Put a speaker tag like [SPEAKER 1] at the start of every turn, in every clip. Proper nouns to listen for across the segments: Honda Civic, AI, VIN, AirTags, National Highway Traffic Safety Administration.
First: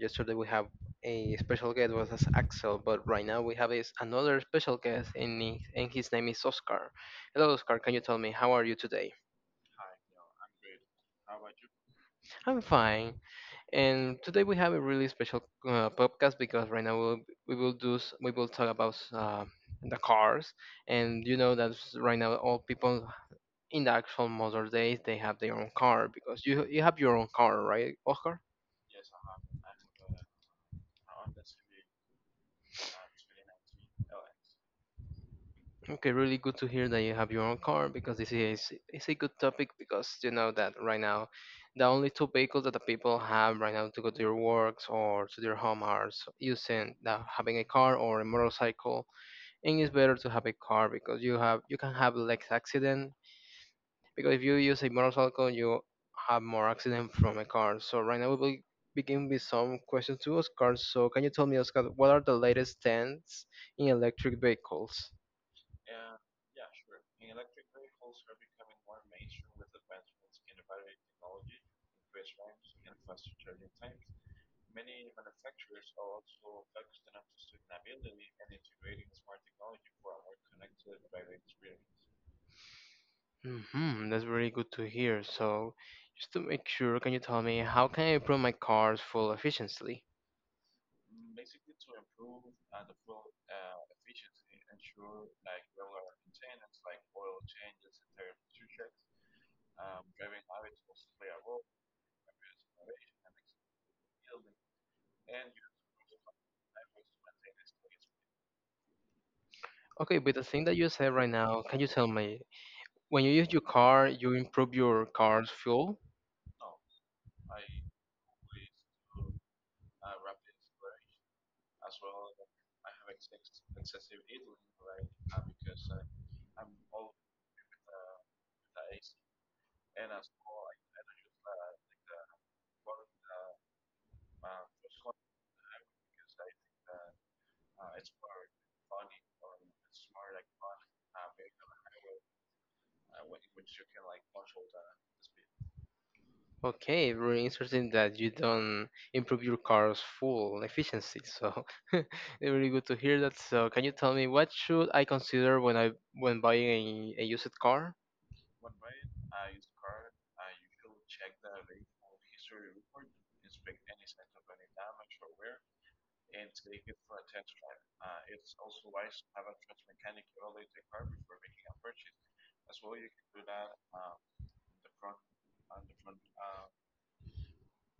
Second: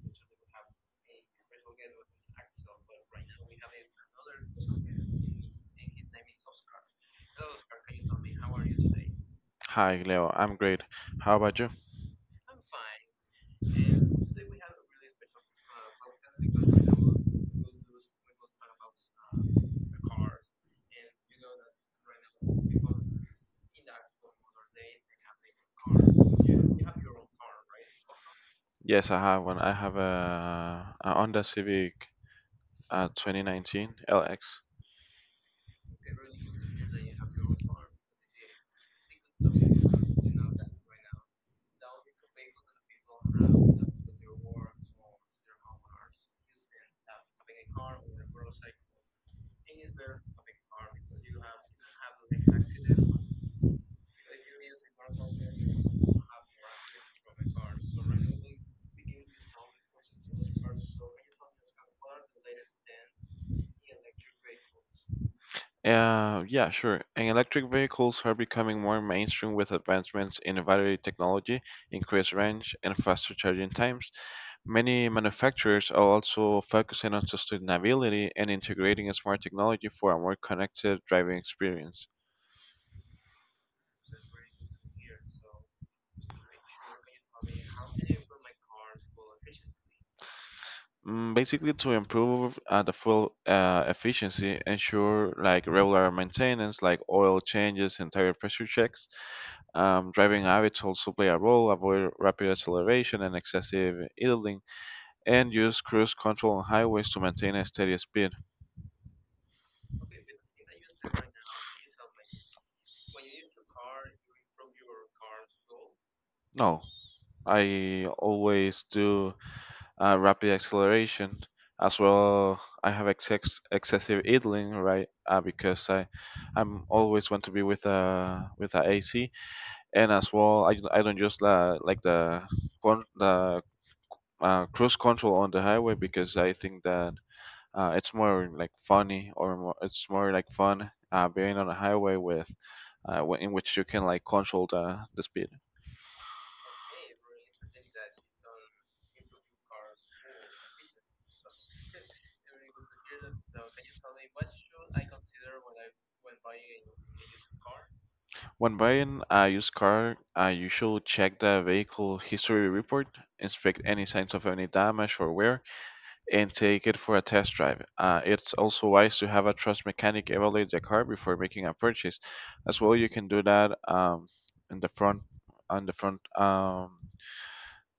[SPEAKER 1] yesterday we have a special guest was as Axel, but right now we have is another special guest, and he, and his name is Oscar. Hello, Oscar. Can you tell me how are you today?
[SPEAKER 2] Hi, Leo. I'm great. How about you?
[SPEAKER 1] I'm fine, and today we have a really special podcast because right now we will do s- we will talk about the cars, and you know that s- right now all people in the actual motor days they have their own car because you have your own car, right, Oscar?
[SPEAKER 2] Yes, I have one. I have a Honda Civic 2019 LX.
[SPEAKER 1] Okay, really good to hear that you have your own car because this is it's a good topic because you know that right now the only two vehicles that the people have right now to go to their works or to their home are s- using the, having a car or a motorcycle, and it's better to have a car because you have you can have less accident because if you use a motorcycle you have more accident from a car. So right now we will begin with some questions to Oscar. So can you tell me Oscar what are the latest trends in electric vehicles?
[SPEAKER 2] Yeah, sure. And electric vehicles are becoming more mainstream with advancements in battery technology, increased range, and faster charging times. Many manufacturers are also focusing on sustainability and integrating smart technology for a more connected driving experience.
[SPEAKER 1] That's very good to hear. So, just to make sure, can you tell me how can I improve my car's full efficiency?
[SPEAKER 2] Basically, to improve the fuel efficiency, ensure like regular maintenance, like oil changes and tire pressure checks. Driving habits also play a role. Avoid rapid acceleration and excessive idling, and use cruise control on highways to maintain a steady speed.
[SPEAKER 1] Okay, with the thing that you said right now, can you tell me when you use your car, you improve your car's fuel?
[SPEAKER 2] No, I always do rapid acceleration. As well, I have excessive idling, right? Because I'm always want to be with a AC, and as well I don't just like the con- the cruise control on the highway because I think that it's more like funny or it's more like fun being on a highway with in which you can like control the speed.
[SPEAKER 1] Okay, very interesting that you don't improve your car's full efficiency. So, it's really good to hear that. So, can you tell me what should I consider when I when buying a used car?
[SPEAKER 2] When buying a used car, you should check the vehicle history report, inspect any signs of any damage or wear, and take it for a test drive. It's also wise to have a trust mechanic evaluate the car before making a purchase. As well, you can do that in the front on the front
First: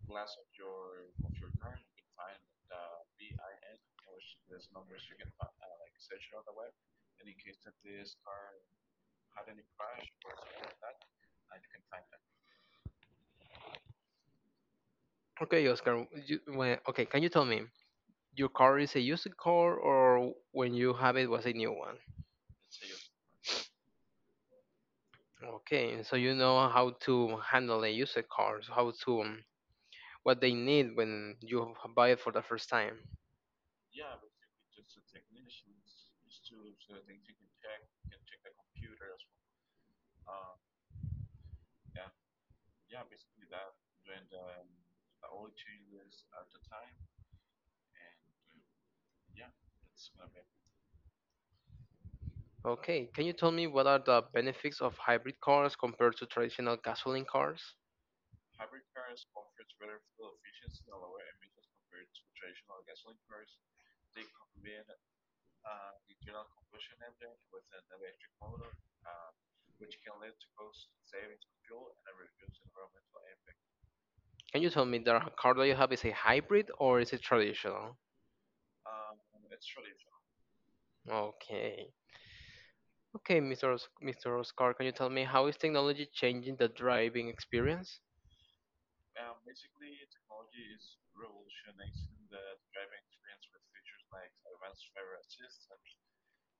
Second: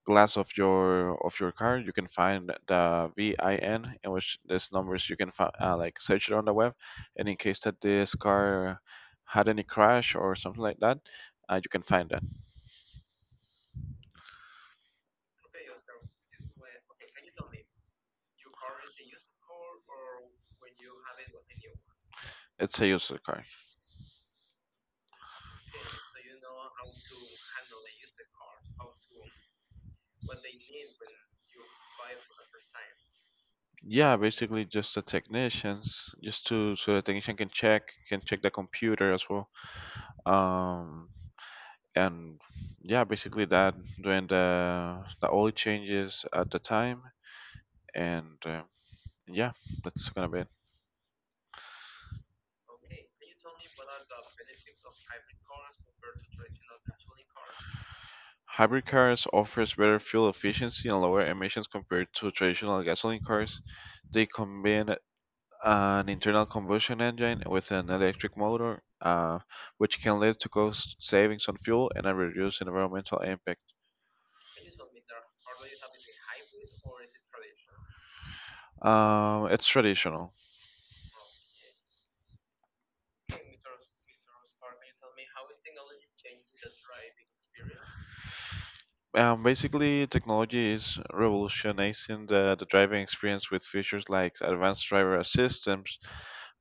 [SPEAKER 2] glass of your car. You can find the VIN, in which these numbers you can find like, search it on the web, and in case that this car had any crash or something like that, you can find that.
[SPEAKER 1] Okay, Oscar, you, when, okay, can you tell me? Your car is a used car or when you have it was a new one.
[SPEAKER 2] It's a used car.
[SPEAKER 1] Okay, so you know how to handle a used car, so how to what they need when you buy it for the first time.
[SPEAKER 2] Yeah, basically just the technicians, just to so the technician can check, can check the computer as well. Um, and Yeah, basically that, doing the oil changes at the time, and yeah, that's gonna be it.
[SPEAKER 1] Okay, can you tell me what are the benefits of hybrid cars compared to traditional gasoline cars?
[SPEAKER 2] Hybrid cars offers better fuel efficiency and lower emissions compared to traditional gasoline cars. They combine an internal combustion engine with an electric motor, which can lead to cost savings on fuel and a reduced environmental impact.
[SPEAKER 1] Can you tell me the car that you have is a hybrid or is it traditional?
[SPEAKER 2] It's traditional.
[SPEAKER 1] Okay. Okay, Mr. Os- Mr. Oscar, can you tell me how is technology changing the driving experience?
[SPEAKER 2] Basically, technology is revolutionizing the driving experience with features like advanced driver assist systems,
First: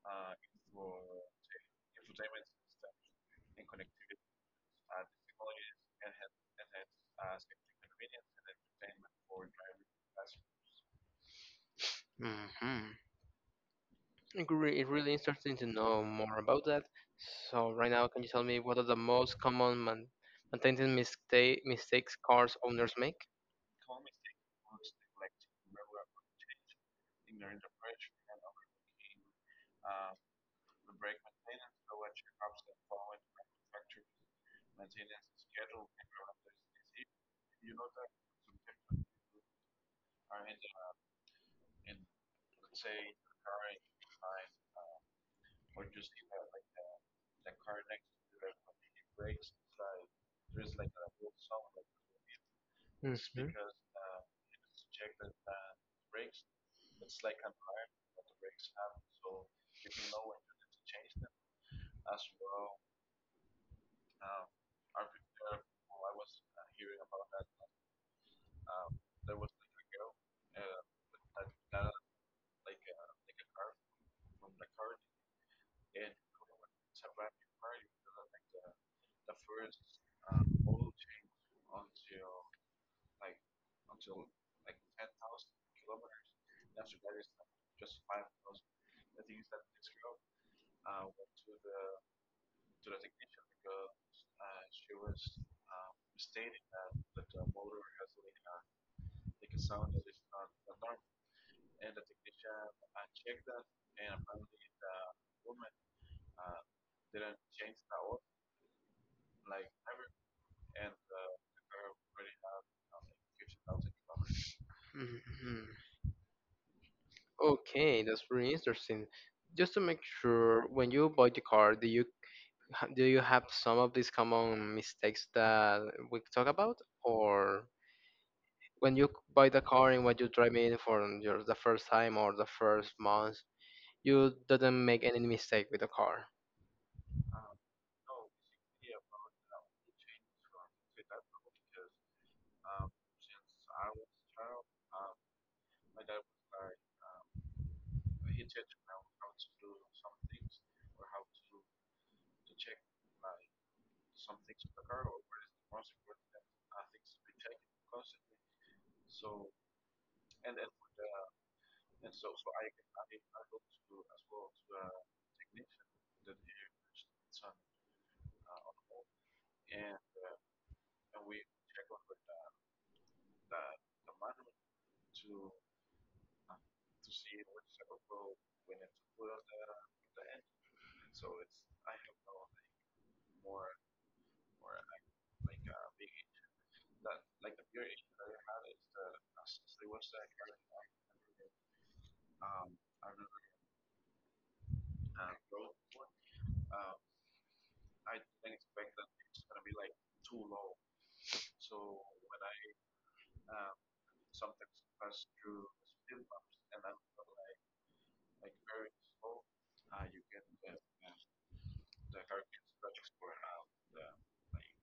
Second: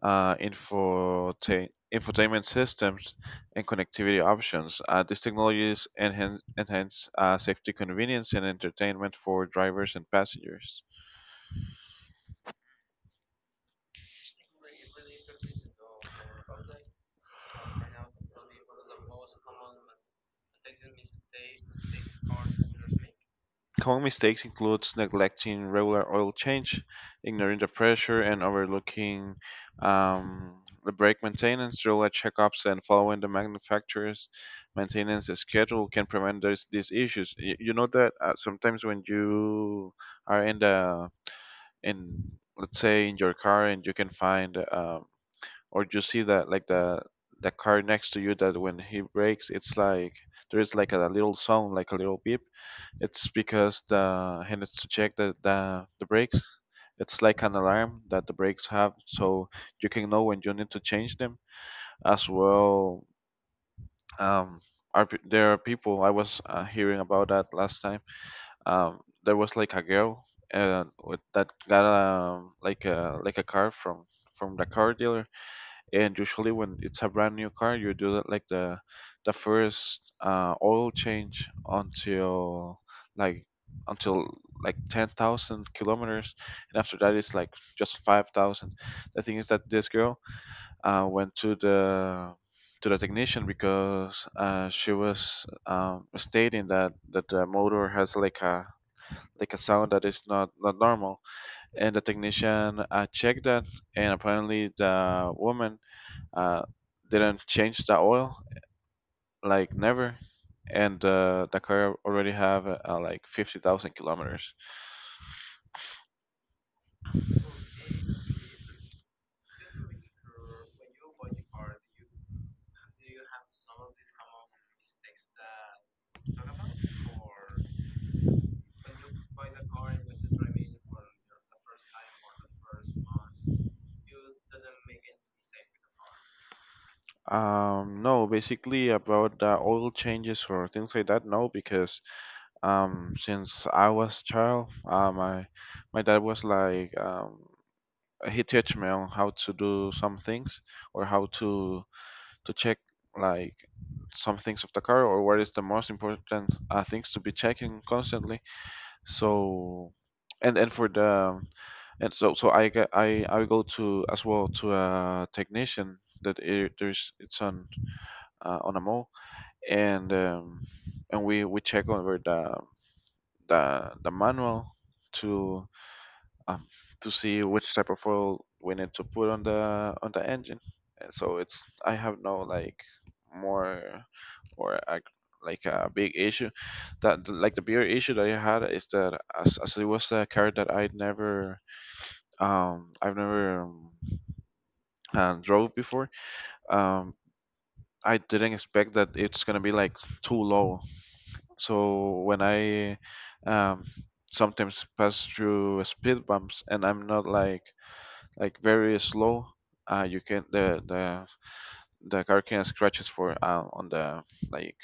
[SPEAKER 2] infotainment systems, and connectivity options. These technologies enhance safety, convenience, and entertainment for drivers and passengers.
[SPEAKER 1] hmm Agree. It's really interesting to know more about that. So right now, can you tell me what are the most common man- maintaining mistakes cars owners make?
[SPEAKER 2] Common mistakes include neglecting regular oil change, ignoring the pressure, and overlooking the brake maintenance. Regular checkups and following the manufacturer's maintenance schedule can prevent these issues. You know that sometimes when you are in the in let's say in your car and you can find or you see that like the car next to you, that when he brakes it's like there is like a little sound, like a little beep, it's
[SPEAKER 1] hmm
[SPEAKER 2] because the he needs to check the brakes. It's like an alarm that the brakes have, so you can know when you need to change them. As well, um there are people I was hearing about that last time. um there was like a girl with that got like a car from the car dealer, and usually when it's a brand new car you do that like the first oil change until like until 10,000 kilometers, and after that it's like just 5,000. The thing is that this girl went to the technician because she was stating that the motor has like a sound that is not normal, and the technician checked that, and apparently the woman uh, didn't change the oil, like, never, and the car already have like 50,000 kilometers.
[SPEAKER 1] hmm Okay, that's really interesting. Just to make sure, when you buy the car, do you ha- do you have some of these common mistakes that we talk about, or when you buy the car and when you drive it for your, the first time or the first month, you didn't make any mistake with the car?
[SPEAKER 2] No, basically about the oil changes or things like that, no, because since I was child, my my dad was like he teach me on how to do some things, or how to check like some things of the car, or what is the most important things to be checking constantly. So, and for the, and so so I get I go to as well to a technician that I there's it's on a mall, and we check over the manual to um, to see which type of oil we need to put on the engine. And so it's, I have no like more or a, like a big issue, that like the beer issue that I had is that as it was a car that I would never I've never drove before, um I didn't expect that it's gonna be like too low. So when I um sometimes pass through speed bumps and I'm not like, like, very slow, you can the car can scratches for on the, like,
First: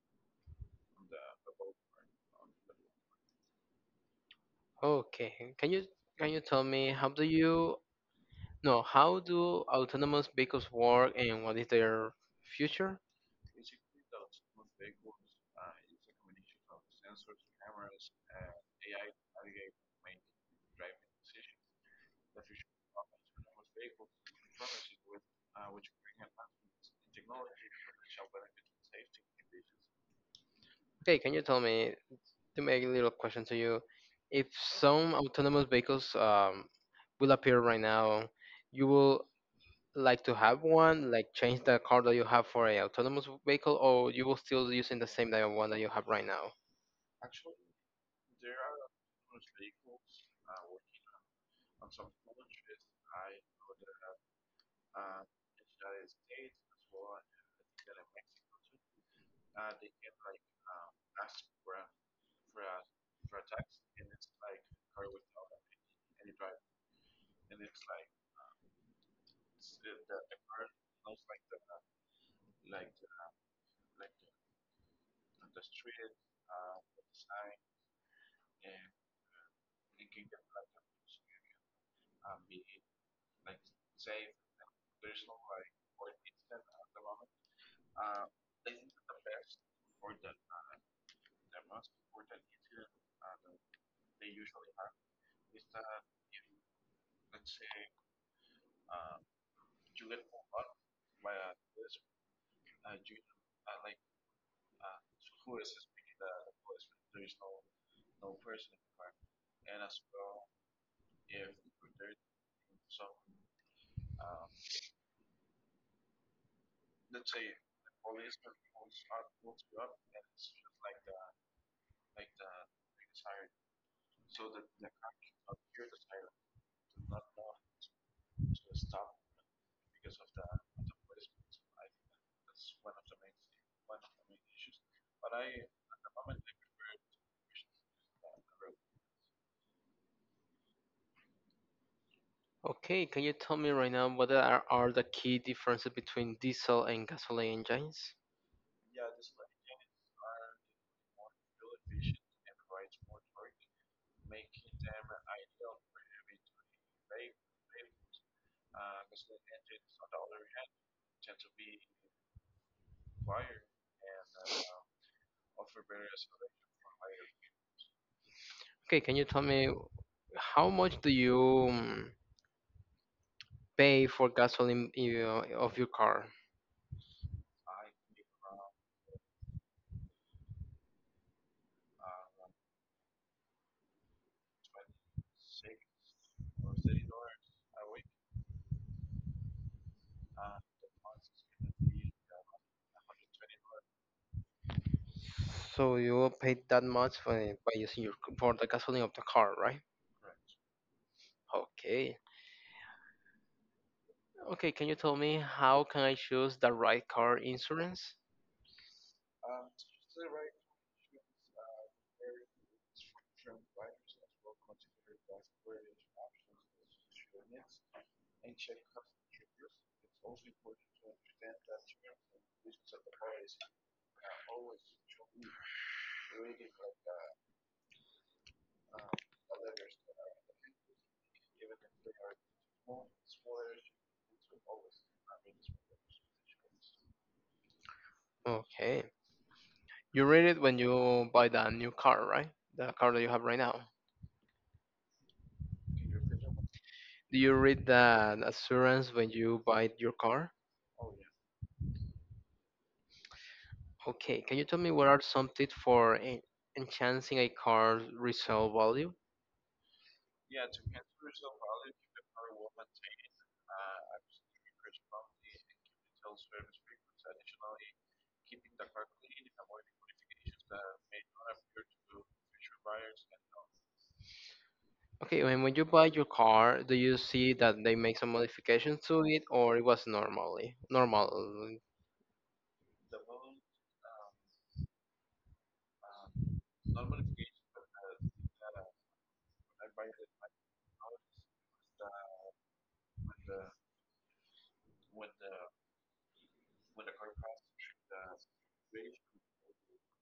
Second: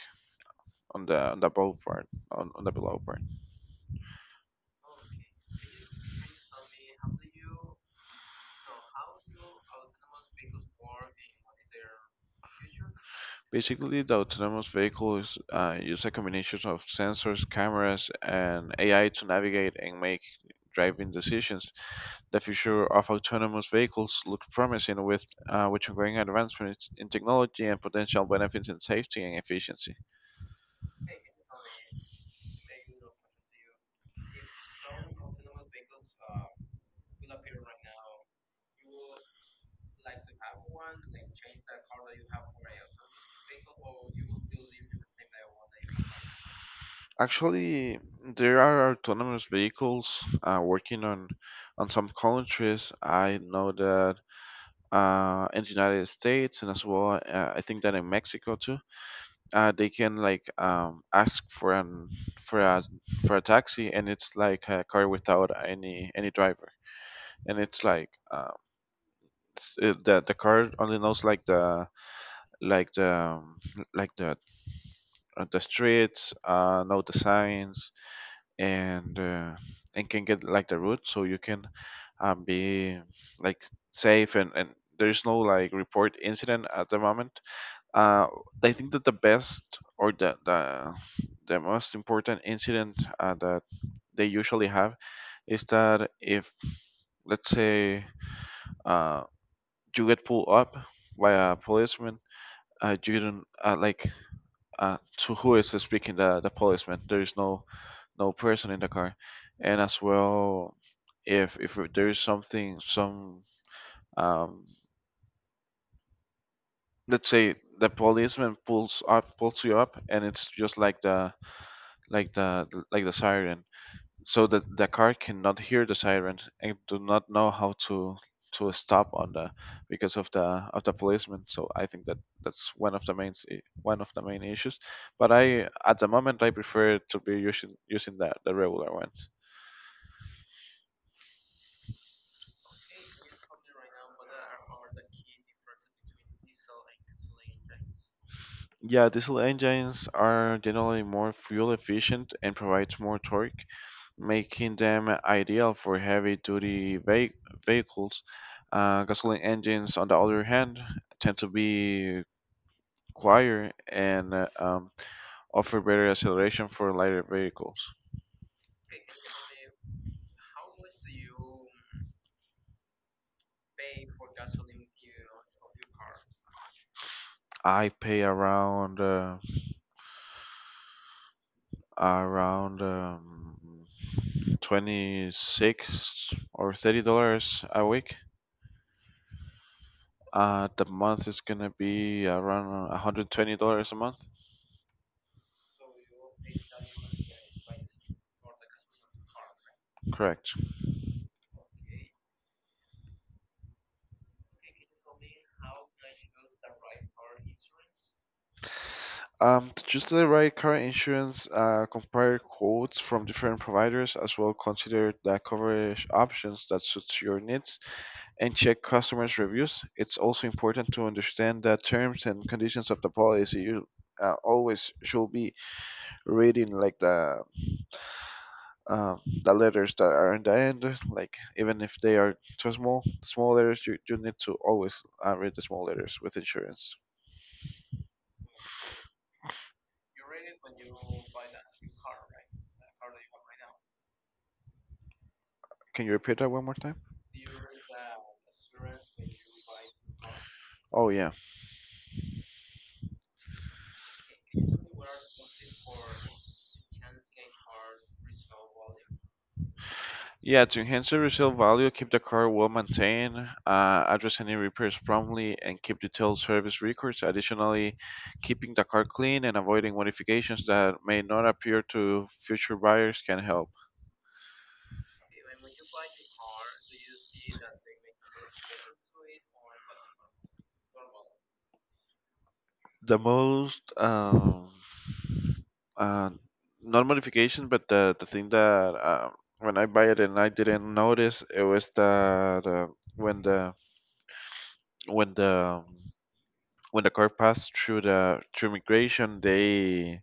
[SPEAKER 2] on the above part, on the below part.
[SPEAKER 1] Okay. Can you tell me how do you no how do autonomous vehicles work and what is their future?
[SPEAKER 2] Basically, the autonomous vehicles use a combination of sensors, cameras, and AI to navigate and make driving decisions. The future of autonomous vehicles looks promising with ongoing advancements in technology and potential benefits in safety and efficiency.
[SPEAKER 1] Okay, can you tell me to make a little question to you? If some autonomous vehicles will appear right now, you will like to have one, like change the car that you have for a autonomous vehicle, or you will still using the same type of one that you have right now?
[SPEAKER 2] Actually, there are autonomous vehicles working on some countries. I know that in the United States, and as well, I think that in Mexico too, they can like ask for an for a taxi, and it's like a car without any driver, and it's like the car only knows like the like like the the streets, know the signs, and can get like the route so you can be, like, safe, and there's no like report incident at the moment. Uh, I think that the best or the most important incident that they usually have is that if, let's say, uh, you get pulled up by a policeman, you don't to who is speaking the policeman. There is no person in the car, and as well, if there is something, some um, let's say the policeman pulls you up, and it's just like the like the like the siren, so that the car cannot hear the siren and do not know how to stop on the, because of the policeman, so I think that that's one of the main issues. But i, at the moment, I prefer to be using the regular ones.
[SPEAKER 1] Okay, can you tell me right now what are the key differences between diesel and gasoline engines?
[SPEAKER 2] Yeah, diesel engines are generally more fuel efficient and provides more torque, making them ideal for heavy duty vehicles. Uh, gasoline engines, on the other hand, tend to be require, and offer better acceleration for lighter vehicles.
[SPEAKER 1] Okay, can you tell me how much do you mm, pay for gasoline you know, of your car?
[SPEAKER 2] I pay around around um, $26 or $30 a week. The month is gonna be around $120 a month.
[SPEAKER 1] So you will pay that much for, by using your c- for the gasoline of the car, right?
[SPEAKER 2] Correct.
[SPEAKER 1] Okay. Okay, can you tell me how can I choose the right car insurance?
[SPEAKER 2] To choose the right car insurance, compare quotes from different providers. As well, consider the coverage options that suits your needs and check customers' reviews. It's also important to understand that terms and conditions of the policy you always should be reading, like uh, the letters that are in the end. Like, even if they are too small, small letters, you need to always read the small letters with insurance.
[SPEAKER 1] Okay. You read it when you buy the new car, right? The car that you have right now.
[SPEAKER 2] Can you repeat that one more time?
[SPEAKER 1] Do you read the assurance when you buy your car?
[SPEAKER 2] Oh, yeah.
[SPEAKER 1] Okay. Can you tell me what are some tips for en- enhancing a car's resale value?
[SPEAKER 2] Yeah, to enhance the resale value, keep the car well maintained, address any repairs promptly, and keep detailed service records. Additionally, keeping the car clean and avoiding modifications that may not appear to future buyers can help.
[SPEAKER 1] Okay, when you buy your car, do you see that they make some modifications to it, or it was normally normal?
[SPEAKER 2] The most uh, not modification, but the thing that uh, when I buy it and I didn't notice, it was that when when the the car passed through the through immigration,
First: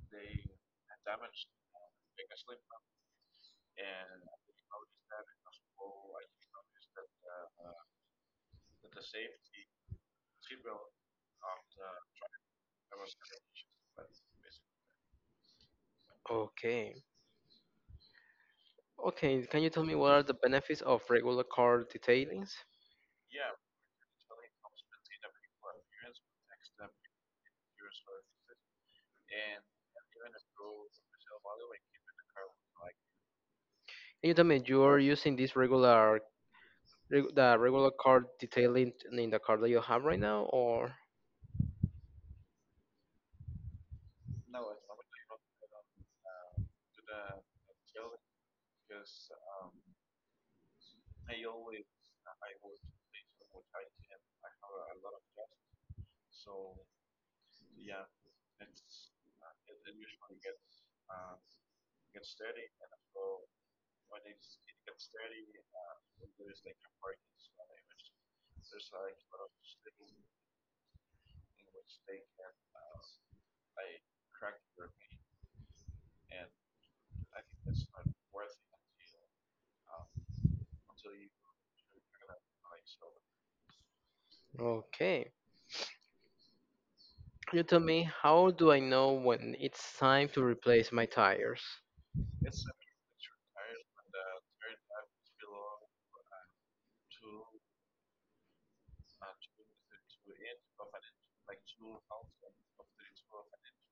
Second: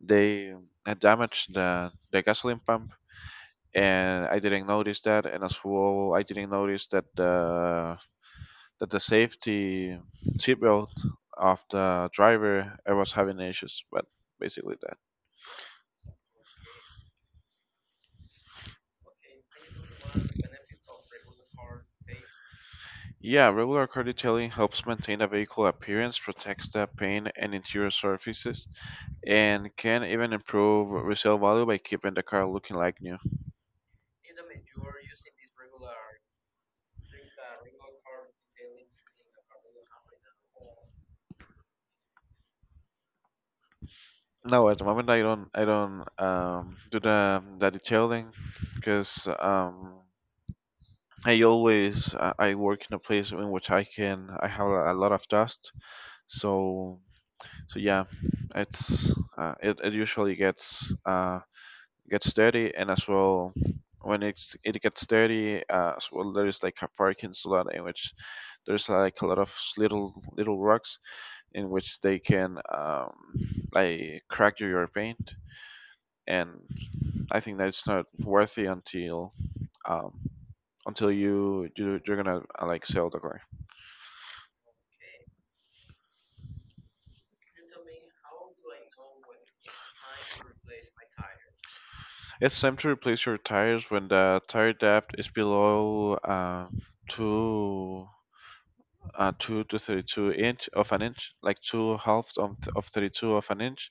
[SPEAKER 2] they had damaged the gasoline pump, and I didn't notice that, and as well I didn't notice that the safety seatbelt of the driver, I was having issues, but basically that.
[SPEAKER 1] Okay. Okay, can you tell me what are the benefits of regular car detailings?
[SPEAKER 2] Yeah, regular car detailing helps maintain the vehicle appearance, protects the paint and interior surfaces, and can even improve resale value by keeping the car looking like new.
[SPEAKER 1] Can you tell me you're using this regular reg- the regular car detailing in the car that you have right now, or
[SPEAKER 2] No, at the moment I don't do the detailing because I always I work in a place in which I have a lot of dust. So so yeah, it's it usually gets gets dirty. And as well, when it's it gets dirty, as well there is like a parking lot in which there's like a lot of little rocks in which they can like crack your paint. And I think that it's not worthy um until you you're gonna like sell the car.
[SPEAKER 1] okay? Can you tell me how do I know when it's time to replace my tires?
[SPEAKER 2] It's time to replace your tires when the tire depth is below two, two to thirty-two inch of an inch, like two halves of 32 of an inch,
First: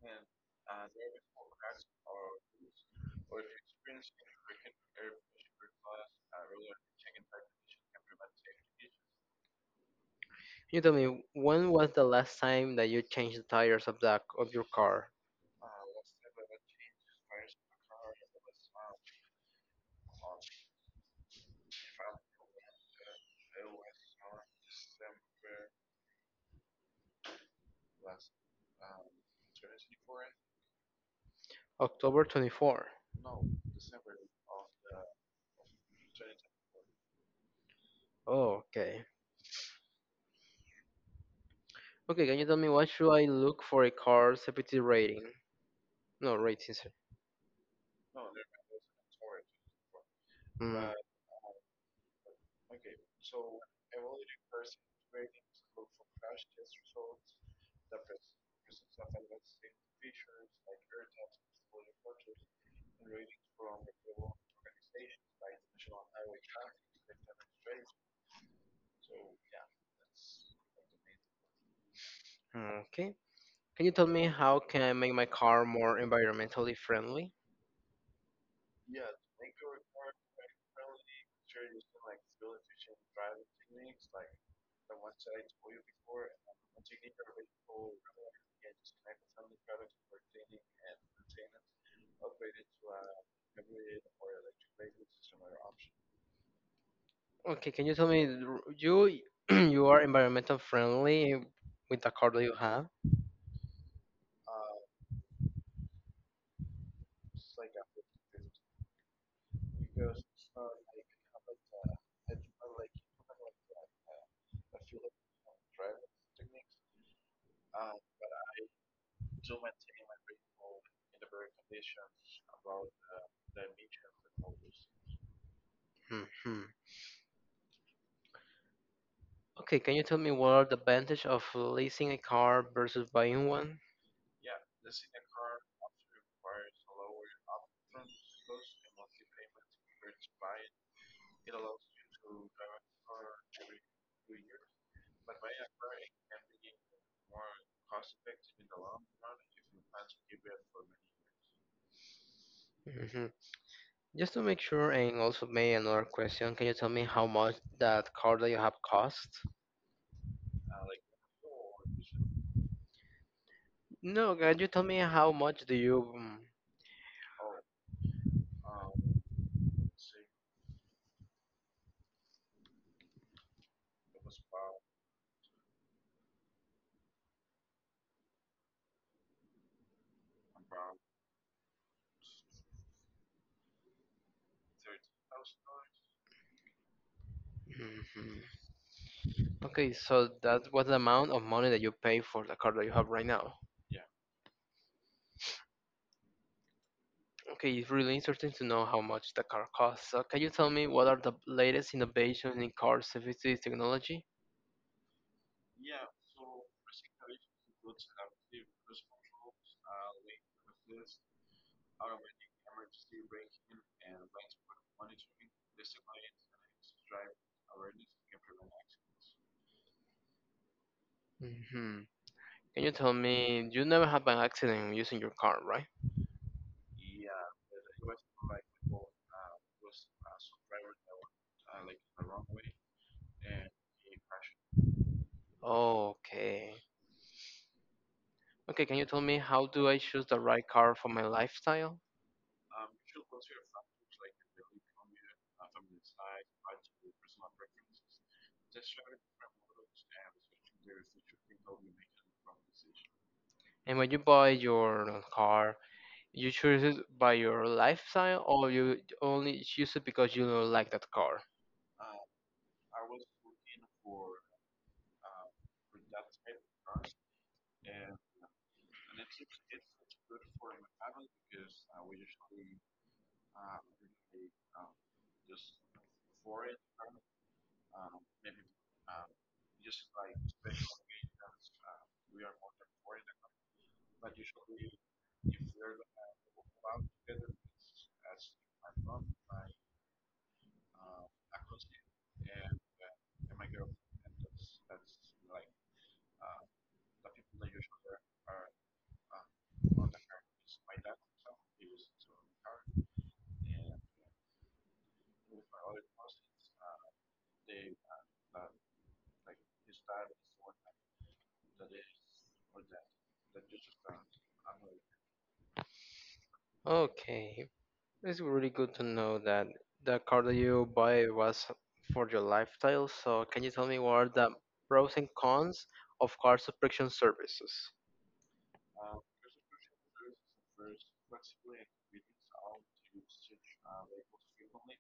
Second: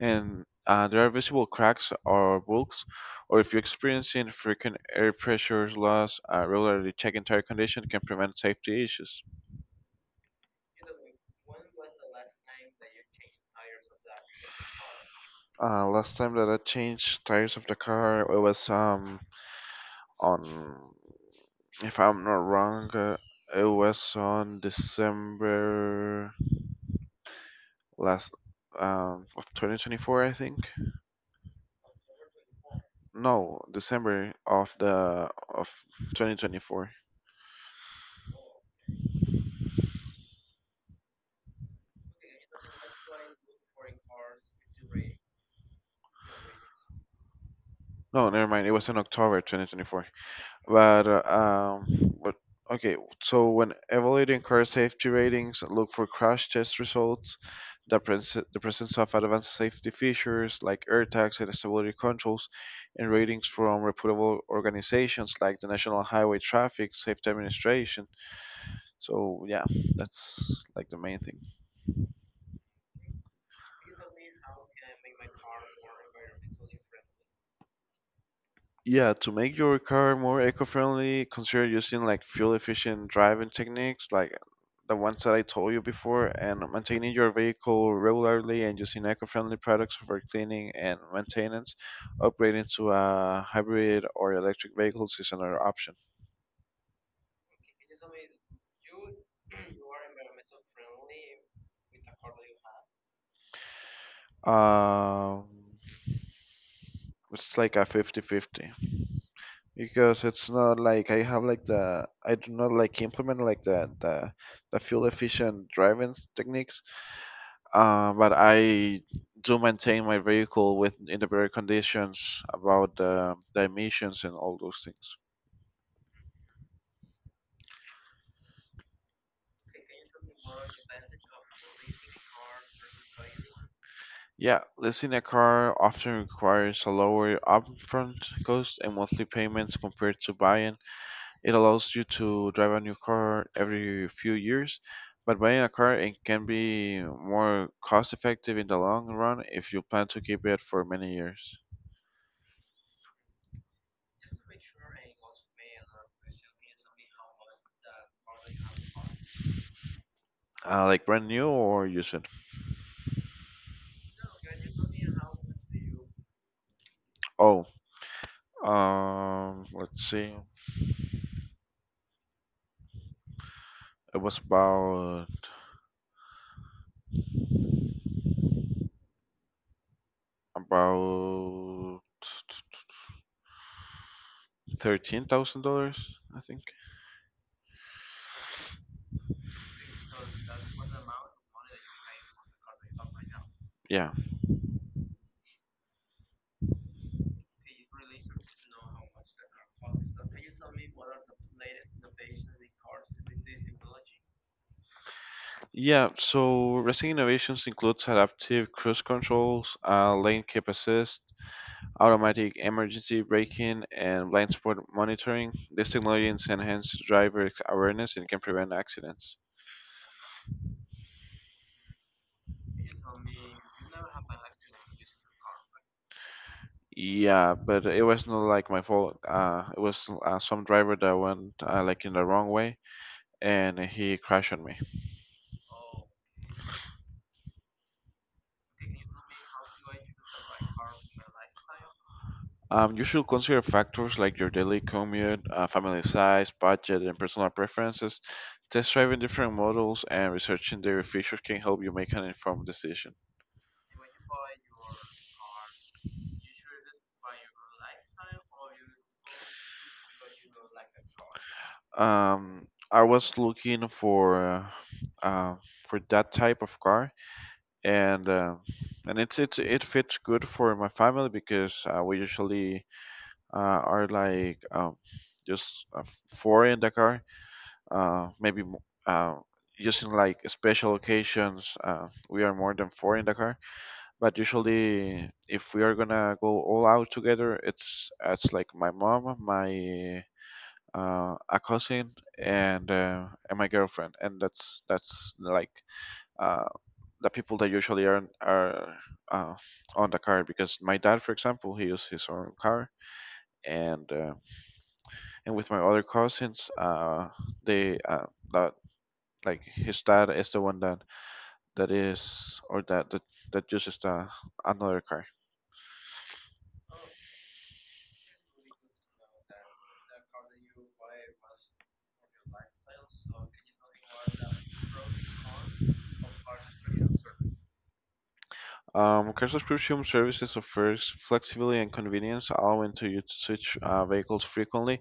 [SPEAKER 2] and there are visible cracks or bulges. Or if you're experiencing frequent air pressure loss, regularly checking tire condition can prevent safety issues.
[SPEAKER 1] Can you tell me when was the last time that you changed the tires of the of your car?
[SPEAKER 2] Last time that I changed tires of the car, it was on if I'm not wrong, it was on December last of 2024, I think.
[SPEAKER 1] October 24th.
[SPEAKER 2] No, December of the of 2024.
[SPEAKER 1] Oh, okay. Okay, can you tell me what should I look for a car's CPT rating? No, ratings.
[SPEAKER 2] No, never mind. It was in October 2024.
[SPEAKER 1] Mm,
[SPEAKER 2] But um, but okay. So when evaluating car safety ratings, look for crash test results, the presence of advanced safety features like AirTags and stability controls, and ratings from reputable organizations like the National Highway Traffic Safety Administration. So yeah, that's like the main thing.
[SPEAKER 1] Right. Okay. Can you tell me how can I make my car more environmentally friendly?
[SPEAKER 2] Yeah, to make your car more eco-friendly, consider using like fuel-efficient driving techniques, like the ones that I told you before, and maintaining your vehicle regularly and using eco-friendly products for cleaning and maintenance. Upgrading to a hybrid or electric vehicles is another option.
[SPEAKER 1] Okay, can you tell me r- you you are environmental friendly with the car that you have?
[SPEAKER 2] Um, it's like a 50-50 because it's not like I have like the I do not like implement like the fuel efficient driving techniques. But I do maintain my vehicle with in the better conditions about the emissions and all those things.
[SPEAKER 1] hmm Okay, can you tell me what are the advantage of leasing a car versus buying one?
[SPEAKER 2] Yeah, leasing a car often requires a lower upfront cost and monthly payments compared to buying. It allows you to drive a new car every few years, but buying a car it can be more cost effective in the long run if you plan to keep it for many years.
[SPEAKER 1] hmm Just to make sure, and also may another question. Can you tell me how much that car that you have cost?
[SPEAKER 2] Like brand new or used.
[SPEAKER 1] No, can you tell me how much do you?
[SPEAKER 2] Oh, let's see. It was about $13,000, I think.
[SPEAKER 1] Mhm. Okay, so that was the amount of money that you pay for the car that you have right now.
[SPEAKER 2] Yeah,
[SPEAKER 1] Okay, it's really interesting to know how much the car costs. So can you tell me what are the latest innovations in car safety technology?
[SPEAKER 2] yeah. So racing innovations includes adaptive cruise controls, lane keep assist, automatic emergency braking, and blind spot monitoring. These technologies enhance driver awareness and can prevent accidents.
[SPEAKER 1] hmm Can you tell me you never have an accident using your car, right?
[SPEAKER 2] Yeah, but it was not like my fault. It was some driver that went like in the wrong way, and he crashed on me.
[SPEAKER 1] Okay. Okay, can you tell me how do I choose the right car for my lifestyle?
[SPEAKER 2] You should consider factors like your daily commute, family size, budget, and personal preferences. Test driving different models and researching their features can help you make an informed decision.
[SPEAKER 1] And when you buy your car, you choose it by your lifestyle, or you only choose it because you don't like that car?
[SPEAKER 2] I was looking uh, uh, for that type of car, and it's it fits good for my family because we usually uh, are like just four in the car, uh, maybe m- uh, using like special occasions. We are more than four in the car, but usually if we are gonna go all out together, it's like my mom, my a cousin, and my girlfriend, and that's like uh, the people that usually are uh, on the car because my dad, for example, he uses his own car. And with my other cousins, they the like his dad is the one that that is or that that, that uses the another car.
[SPEAKER 1] Okay, it's really good to know that the car that you buy was for your lifestyle. So, can you tell me what are the pros and cons of car subscription services?
[SPEAKER 2] Car subscription services offers flexibility and convenience, allowing to you to switch vehicles frequently.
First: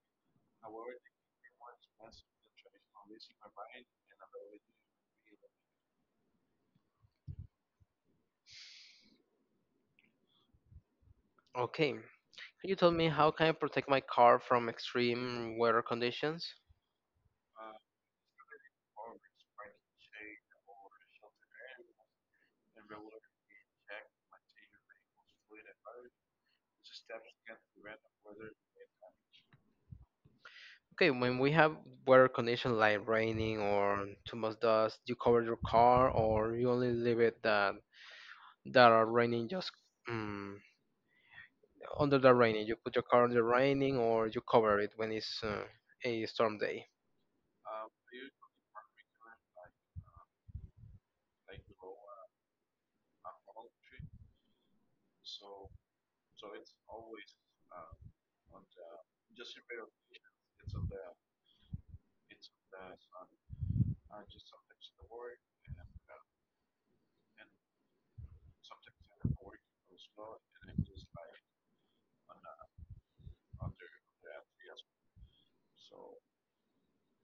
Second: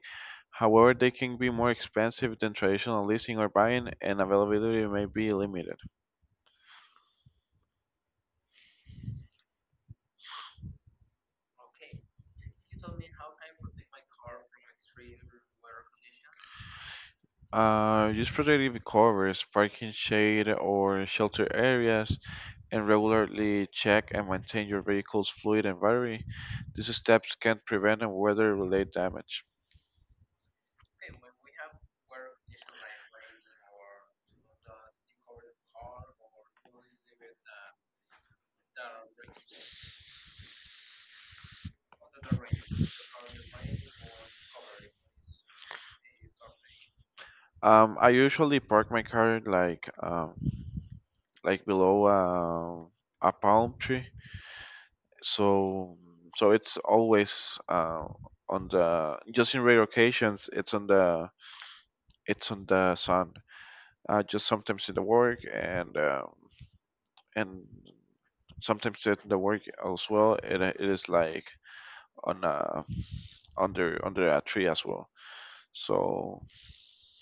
[SPEAKER 2] However, they can be more expensive than traditional leasing or buying, and availability may be limited.
[SPEAKER 1] Okay, can you tell me how can I protect my car from extreme weather conditions?
[SPEAKER 2] Use protective covers, parking shade or shelter areas, and regularly check and maintain your vehicle's fluid and battery. These steps can prevent and weather-related damage.
[SPEAKER 1] Okay, when we have weather conditions like raining or too much dust, you cover your car or you only leave it that that are raining just mm, under the raining. You put your car under raining or you cover it when it's a storm day.
[SPEAKER 2] I usually park my car like below a palm tree, so so it's always uh, on the just in rare occasions it's on the sun. Just sometimes in the work, and sometimes in the work as well. It is like on under a tree as well. So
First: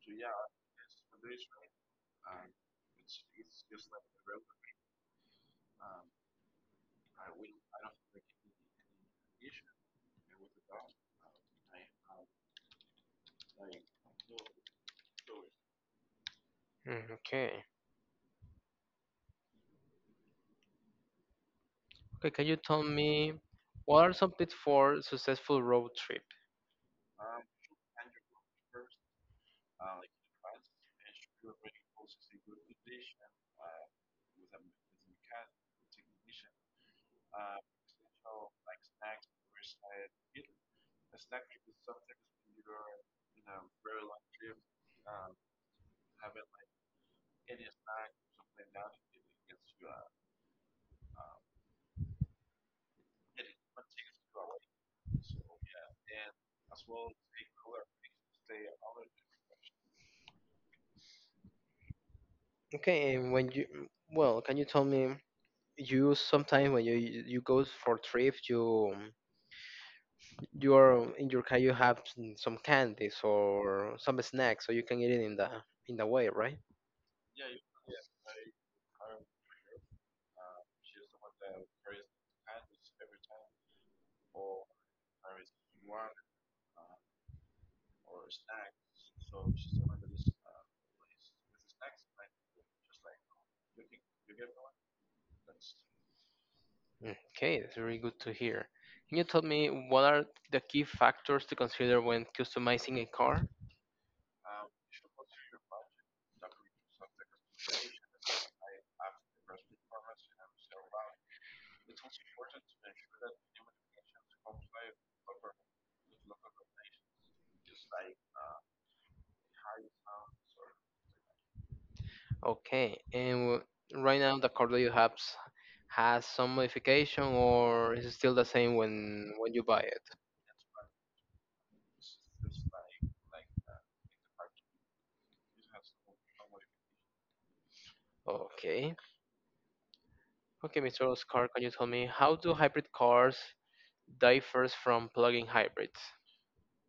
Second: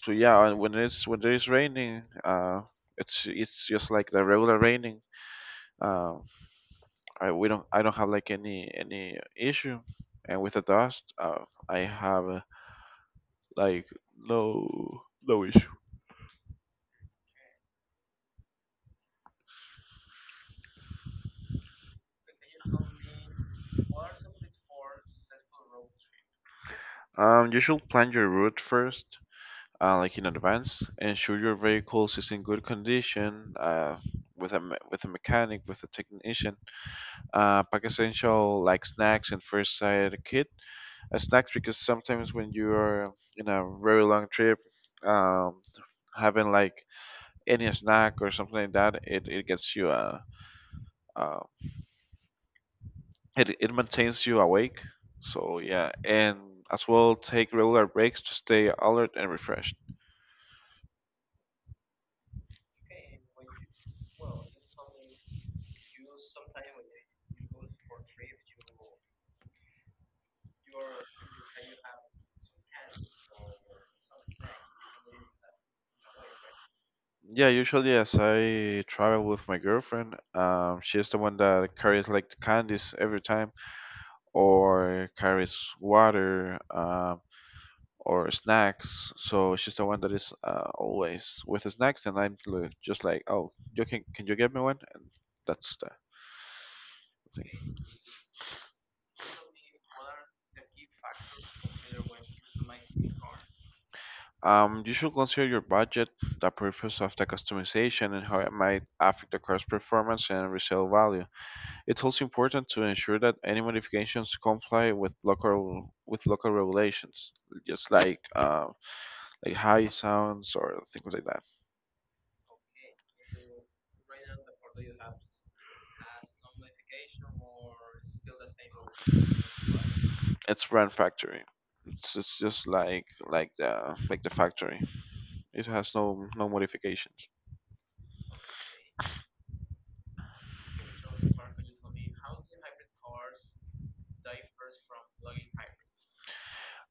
[SPEAKER 2] So yeah, and when there is raining, it's just like the regular raining. Um, I don't have like any issue, and with the dust, I have like no no issue.
[SPEAKER 1] Okay. Okay, can you tell me what are some tips for successful road trip?
[SPEAKER 2] You should plan your route first, like in advance. Ensure your vehicles is in good condition. With a mechanic, with a technician. Pack essential like snacks and first aid kit, a snack because sometimes when you are in a very long trip, um, having like any snack or something like that, it gets you uh it maintains you awake. So yeah, and as well take regular breaks to stay alert and refreshed.
[SPEAKER 1] Okay, and when you well, can you tell me you sometimes when you go for trips you you are in your car you have some candies or some snacks so you can eat it in the way, right?
[SPEAKER 2] Yeah, usually as I travel with my girlfriend, she's the one that carries like the candies every time or carries water, or snacks. So she's the one that is always with the snacks, and just like, oh, you can you get me one? And that's the
[SPEAKER 1] Okay,
[SPEAKER 2] thing.
[SPEAKER 1] that's very good to hear. Can you tell me what are the key factors to consider when customizing a car?
[SPEAKER 2] You should consider your budget, the purpose of the customization, and how it might affect the car's performance and resale value. It's also important to ensure that any modifications comply with local regulations, just like high sounds or things like that.
[SPEAKER 1] Okay, and w- right now the car that you have s- has some modification or is it still the same when you buy it?
[SPEAKER 2] It's brand factory. It's just like like the factory. It has no modifications.
[SPEAKER 1] Okay. Okay, Mr. Oscar, can you tell me how do hybrid cars differs from plug-in hybrids?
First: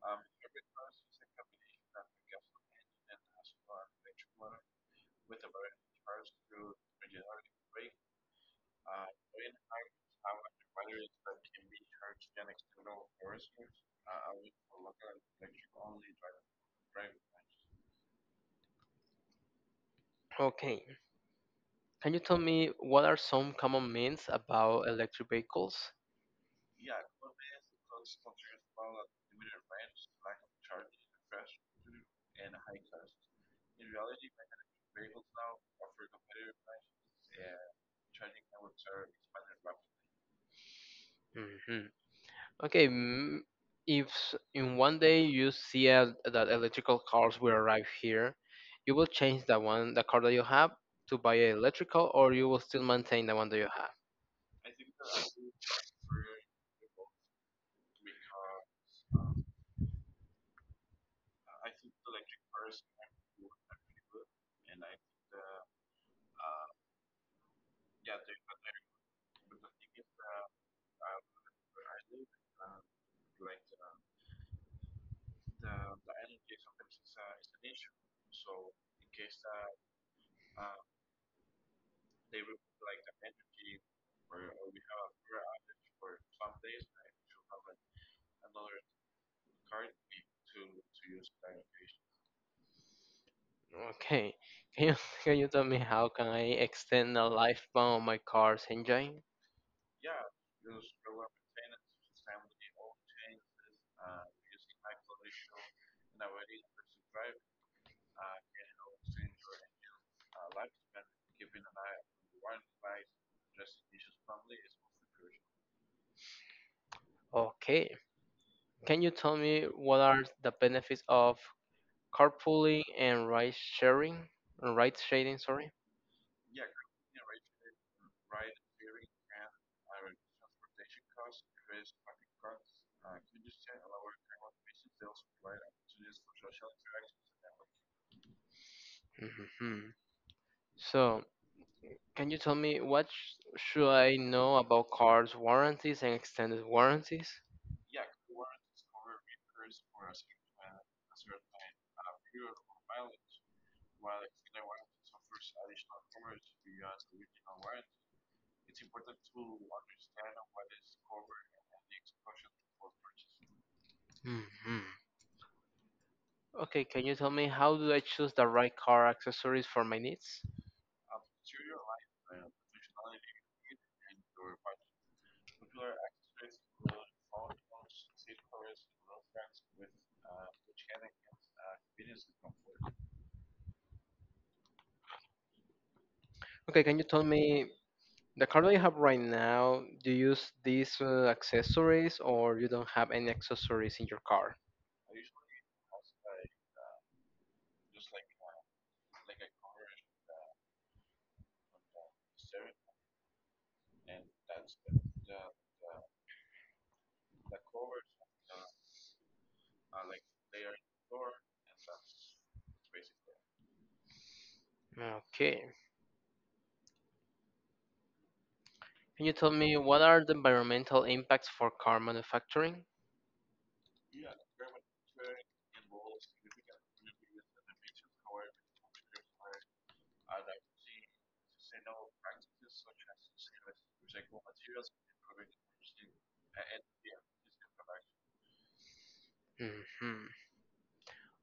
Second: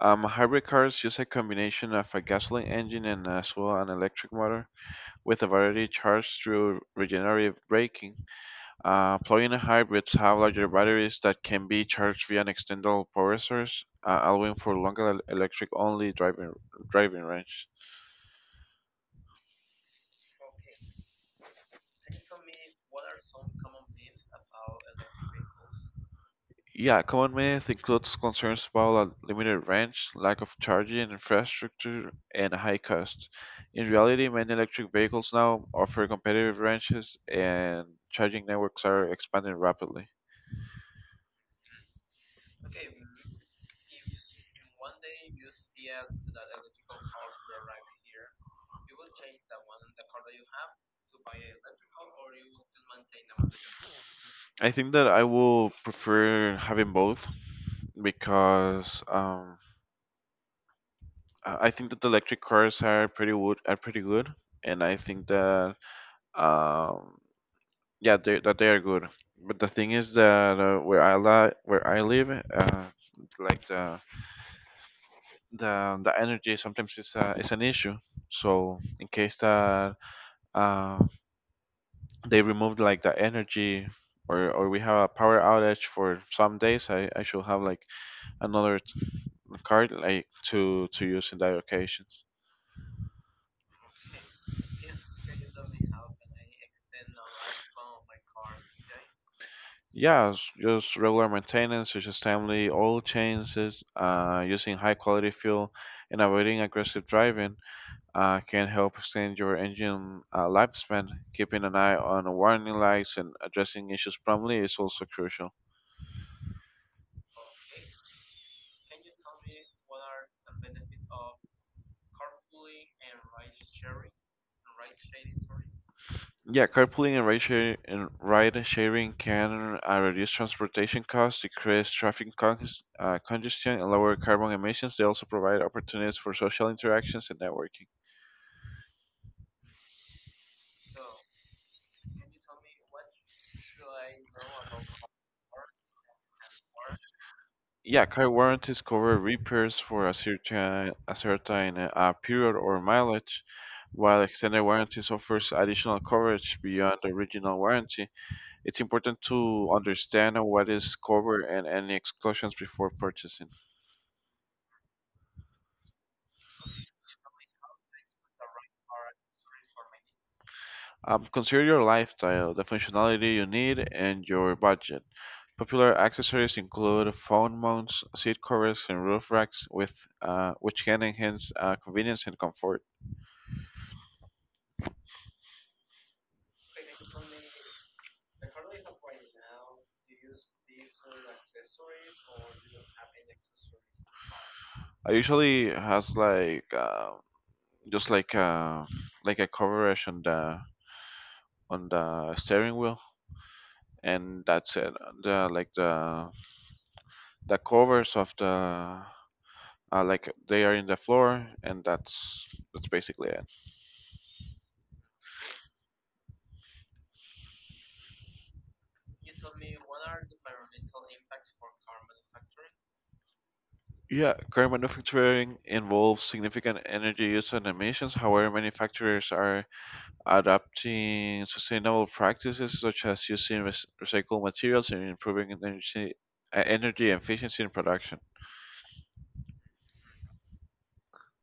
[SPEAKER 2] Hybrid cars use a combination of a gasoline engine and as well an electric motor, with a battery charged through regenerative braking. Plug-in hybrids have larger batteries that can be charged via an external power source, allowing for longer electric-only driving range.
[SPEAKER 1] Okay. Can you tell me what are some common myths about electric vehicles?
[SPEAKER 2] Yeah, common myth includes concerns about a limited range, lack of charging infrastructure, and high cost. In reality, many electric vehicles now offer competitive ranges, and charging networks are expanding rapidly.
[SPEAKER 1] Mhm. Okay, if s- in one day you see a, that electrical cars will arrive here, you will change the one the car that you have to buy a electrical, or you will still maintain the one that you have.
[SPEAKER 2] I think that I will prefer having both because I think that the electric cars are pretty wood are pretty good, and I think that um, yeah, they are good. But the thing is that where I live, like the the energy sometimes is an issue. So in case that uh, they removed like the energy, or we have a power outage for some days, I should have like another card like to use in that occasions.
[SPEAKER 1] Okay, can you can you tell me how can I extend the lifespan of my car's engine?
[SPEAKER 2] Yeah, it's just regular maintenance, such as timely oil changes, using high quality fuel, and avoiding aggressive driving can help extend your engine lifespan. Keeping an eye on warning lights and addressing issues promptly is also crucial.
[SPEAKER 1] Okay, can you tell me what are the benefits of carpooling and ride sharing? Sorry.
[SPEAKER 2] Yeah, carpooling and ride sharing can reduce transportation costs, decrease congestion, and lower carbon emissions. They also provide opportunities for social interactions and networking.
[SPEAKER 1] Mhm. So can you tell me what sh- should I know about cars warranties and extended warranties?
[SPEAKER 2] Yeah, car warranties cover repairs for a certain period or mileage, while extended warranties offers additional coverage beyond the original warranty. It's important to understand what is covered and any exclusions before purchasing.
[SPEAKER 1] hmm Okay, can you tell me how do I choose the right car accessories for my needs?
[SPEAKER 2] Consider your lifestyle, the functionality you need, and your budget. Popular accessories include phone mounts, seat covers, and roof racks, with which can enhance convenience and comfort.
[SPEAKER 1] Okay, can you tell me the car that you have right now, do you use these accessories or you don't have any accessories in your car?
[SPEAKER 2] I usually has like just like a coverage on the steering wheel, and that's it. The like the the covers of the like they are in the floor, and that's basically it.
[SPEAKER 1] Okay. Can you tell me what are the environmental impacts for car manufacturing?
[SPEAKER 2] Yeah, car manufacturing involves significant energy use and emissions. However, manufacturers are adopting sustainable practices such as using recycled materials and improving energy efficiency in production.
[SPEAKER 1] hmm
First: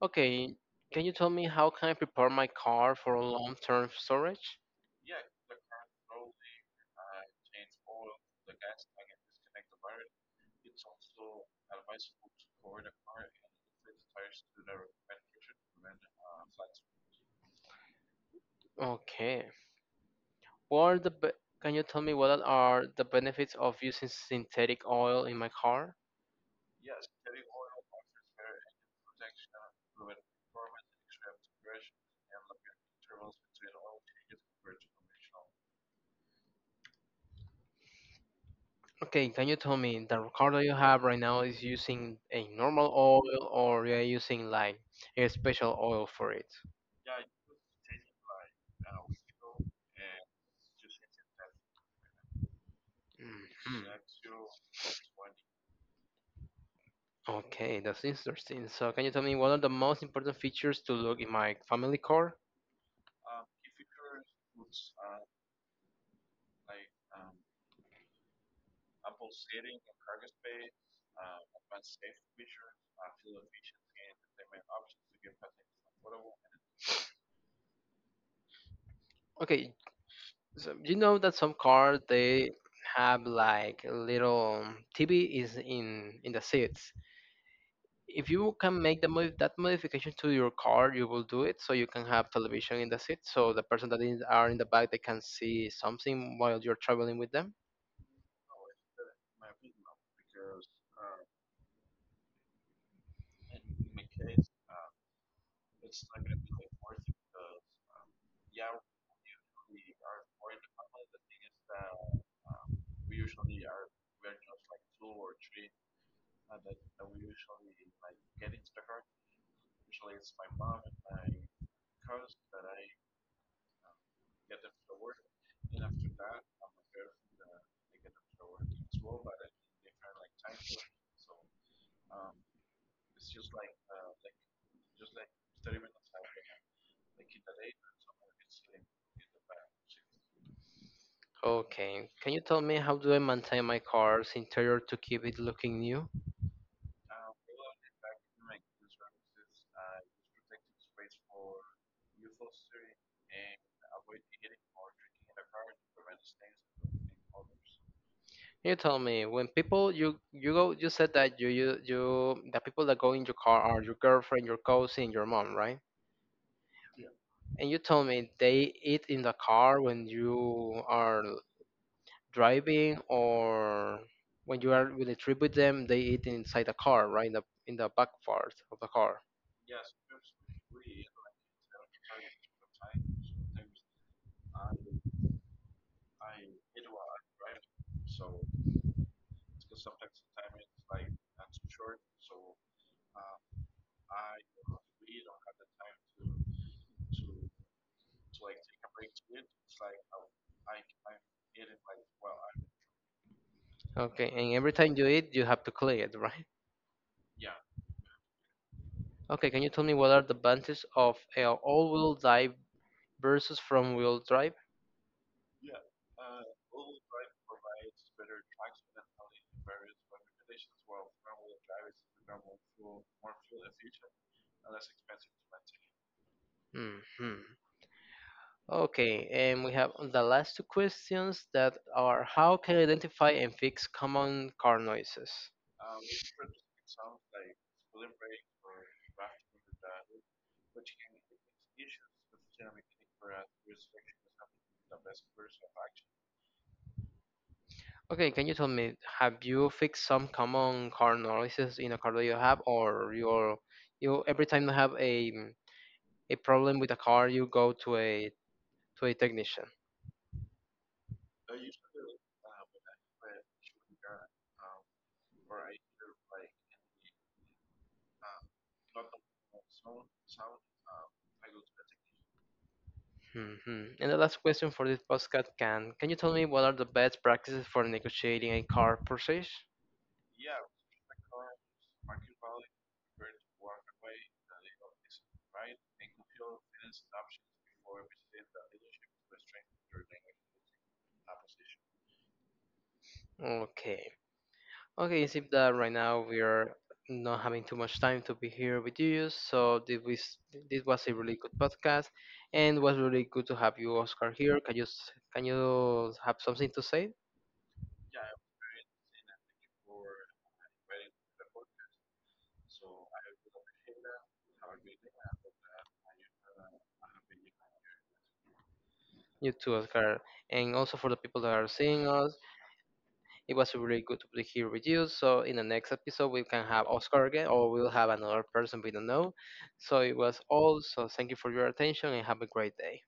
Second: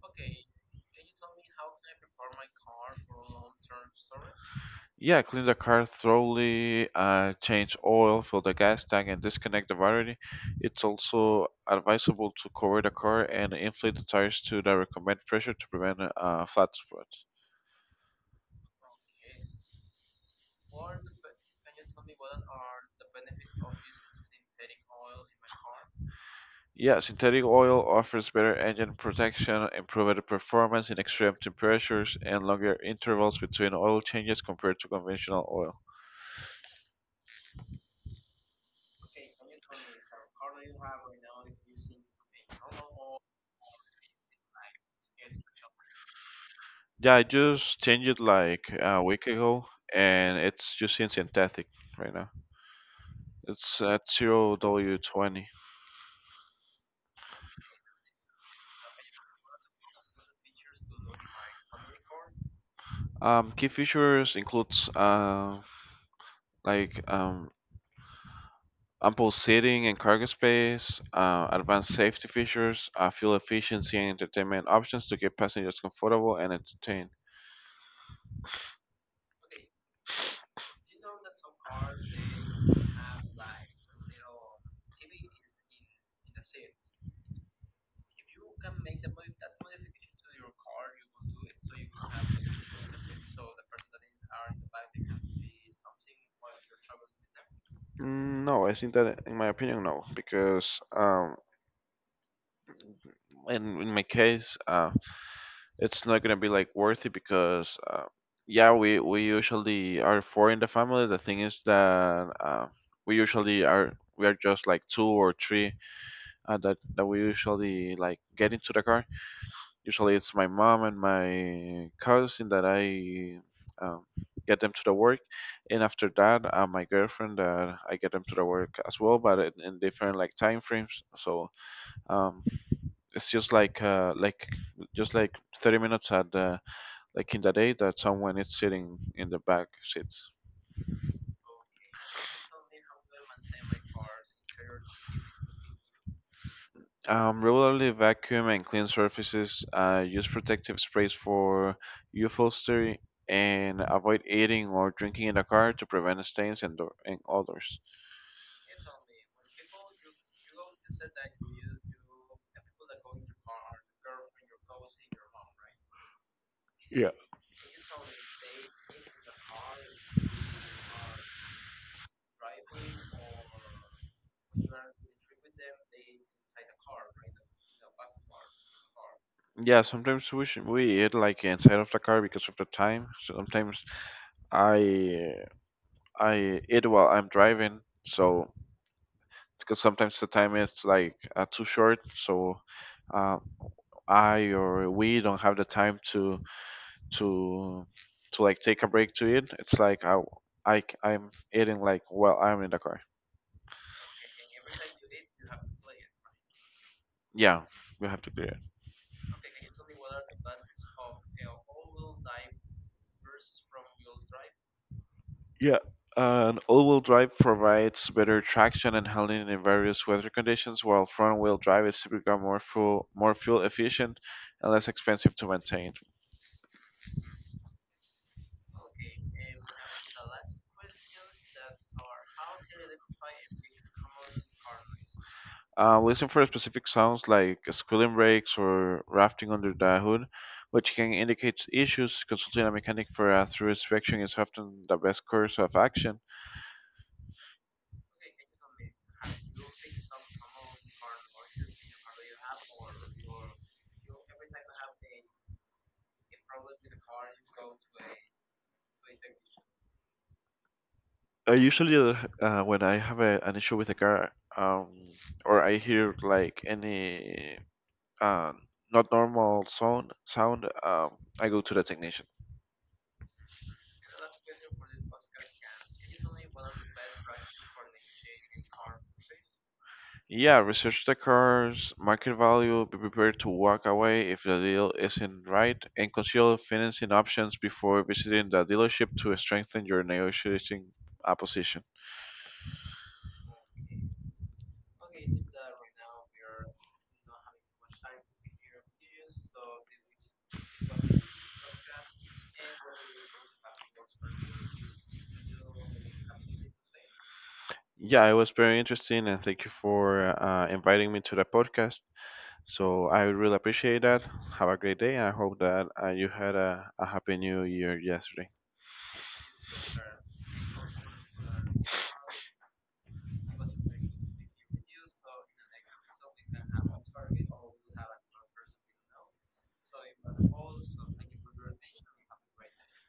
[SPEAKER 1] Okay, can you tell me how can I prepare my car for long-term storage?
[SPEAKER 2] Yeah, clean the car thoroughly, change oil, fill the gas tank, and disconnect the battery. It's also advisable to cover the car and inflate the tires to the recommended pressure to prevent flat spots.
[SPEAKER 1] Okay. What are the be- can you tell me what are the benefits of using synthetic oil in my car?
[SPEAKER 2] Yeah, synthetic oil offers better engine protection, improved performance in extreme temperatures, and longer intervals between oil changes compared to conventional oil.
[SPEAKER 1] Okay, can you tell me the car that you have right now is using a normal oil or you're using like a special oil for it?
[SPEAKER 2] Yeah, I just changed it like a week ago, and it's using synthetic right now. It's
[SPEAKER 1] Mhm.
[SPEAKER 2] at zero W20.
[SPEAKER 1] Okay, that's interesting. So, can you tell me what are the most important features to look in my family car?
[SPEAKER 2] Key features includes like um, ample seating and cargo space, advanced safety features, fuel efficiency, and entertainment options to keep passengers comfortable and entertained.
[SPEAKER 1] Okay, so you know that some cars they have like a little TV is in the seats. If you can make the mod- that modification to your car, you will do it so you can have television in the seat, so the person that is are in the back they can see something while you're traveling with them.
[SPEAKER 2] Mm, no, I think that, in my opinion, no, because in my case, it's not gonna be like worth it because yeah, we usually are four in the family. The thing is that we are just like two or three that we usually like get into the car. Usually it's my mom and my cousin that I um, get them to the work, and after that my girlfriend I get them to the work as well, but in different like time frames. So um, it's just like just like 30 minutes at like in the day that someone is sitting in the back seat.
[SPEAKER 1] Okay, can you tell me how do I maintain my car's interior to keep it looking new?
[SPEAKER 2] Regularly vacuum and clean surfaces. Use protective sprays for upholstery and avoid eating or drinking in the car to prevent stains and odors.
[SPEAKER 1] Can you tell me when people you you go you said that you the people that go in your car are your girlfriend, your cousin, your mom, right? And you told me they eat in the car when you are driving or when you are with a trip with them, they eat inside the car, right? In the back part of the car.
[SPEAKER 2] Yeah, sometimes we eat like inside of the car because of the time. Sometimes I I eat while I'm driving, so because sometimes the time is like too short, so uh, I or we don't have the time to to like take a break to eat. It's like I am eating like while I'm in the car.
[SPEAKER 1] Okay, and every time you eat, you have to clean it, right?
[SPEAKER 2] Yeah, we have to do it.
[SPEAKER 1] Okay, can you tell me what are the advantages of a all-wheel drive versus front-wheel drive?
[SPEAKER 2] Yeah. An all-wheel drive provides better traction and handling in various weather conditions, while front-wheel drive is typically more fuel efficient and less expensive to maintain.
[SPEAKER 1] hmm Okay, and we have the last two questions that are how can I identify and fix common car noises?
[SPEAKER 2] Listen for specific sounds like squealing brakes or rafting under the hood, which can indicate issues. Consulting a mechanic for a thorough inspection is often the best course of action.
[SPEAKER 1] Okay, can you tell me, have you fixed some common car analysis in a car that you have, or you're you every time you have a a problem with a car, you go to a technician?
[SPEAKER 2] I usually when I have an issue with a car, or I hear like any uh, not normal sound, I go to the technician.
[SPEAKER 1] And the last question for this podcast, can you tell me what are the best practices for negotiating a car purchase?
[SPEAKER 2] Yeah, research the cars, market value, be prepared to walk away if the deal isn't right, and consider financing options before visiting the dealership to strengthen your negotiating position.
[SPEAKER 1] Okay. Okay, it seems that right now we are not having too much time to be here with you. So this was a really good podcast, and was really good to have you, Oscar, here. Can you s- can you have something to say?
[SPEAKER 2] Yeah, it was very interesting, and thank you for inviting me to the podcast. So I really appreciate that. Have a great day. I hope that you had a happy new year yesterday.
[SPEAKER 1] You too, Oscar, and also for the people that are seeing us, it was really good to be here with you. So in the next episode, we can have Oscar again, or we'll have another person we don't know. So it was all. So thank you for your attention, and have a great day.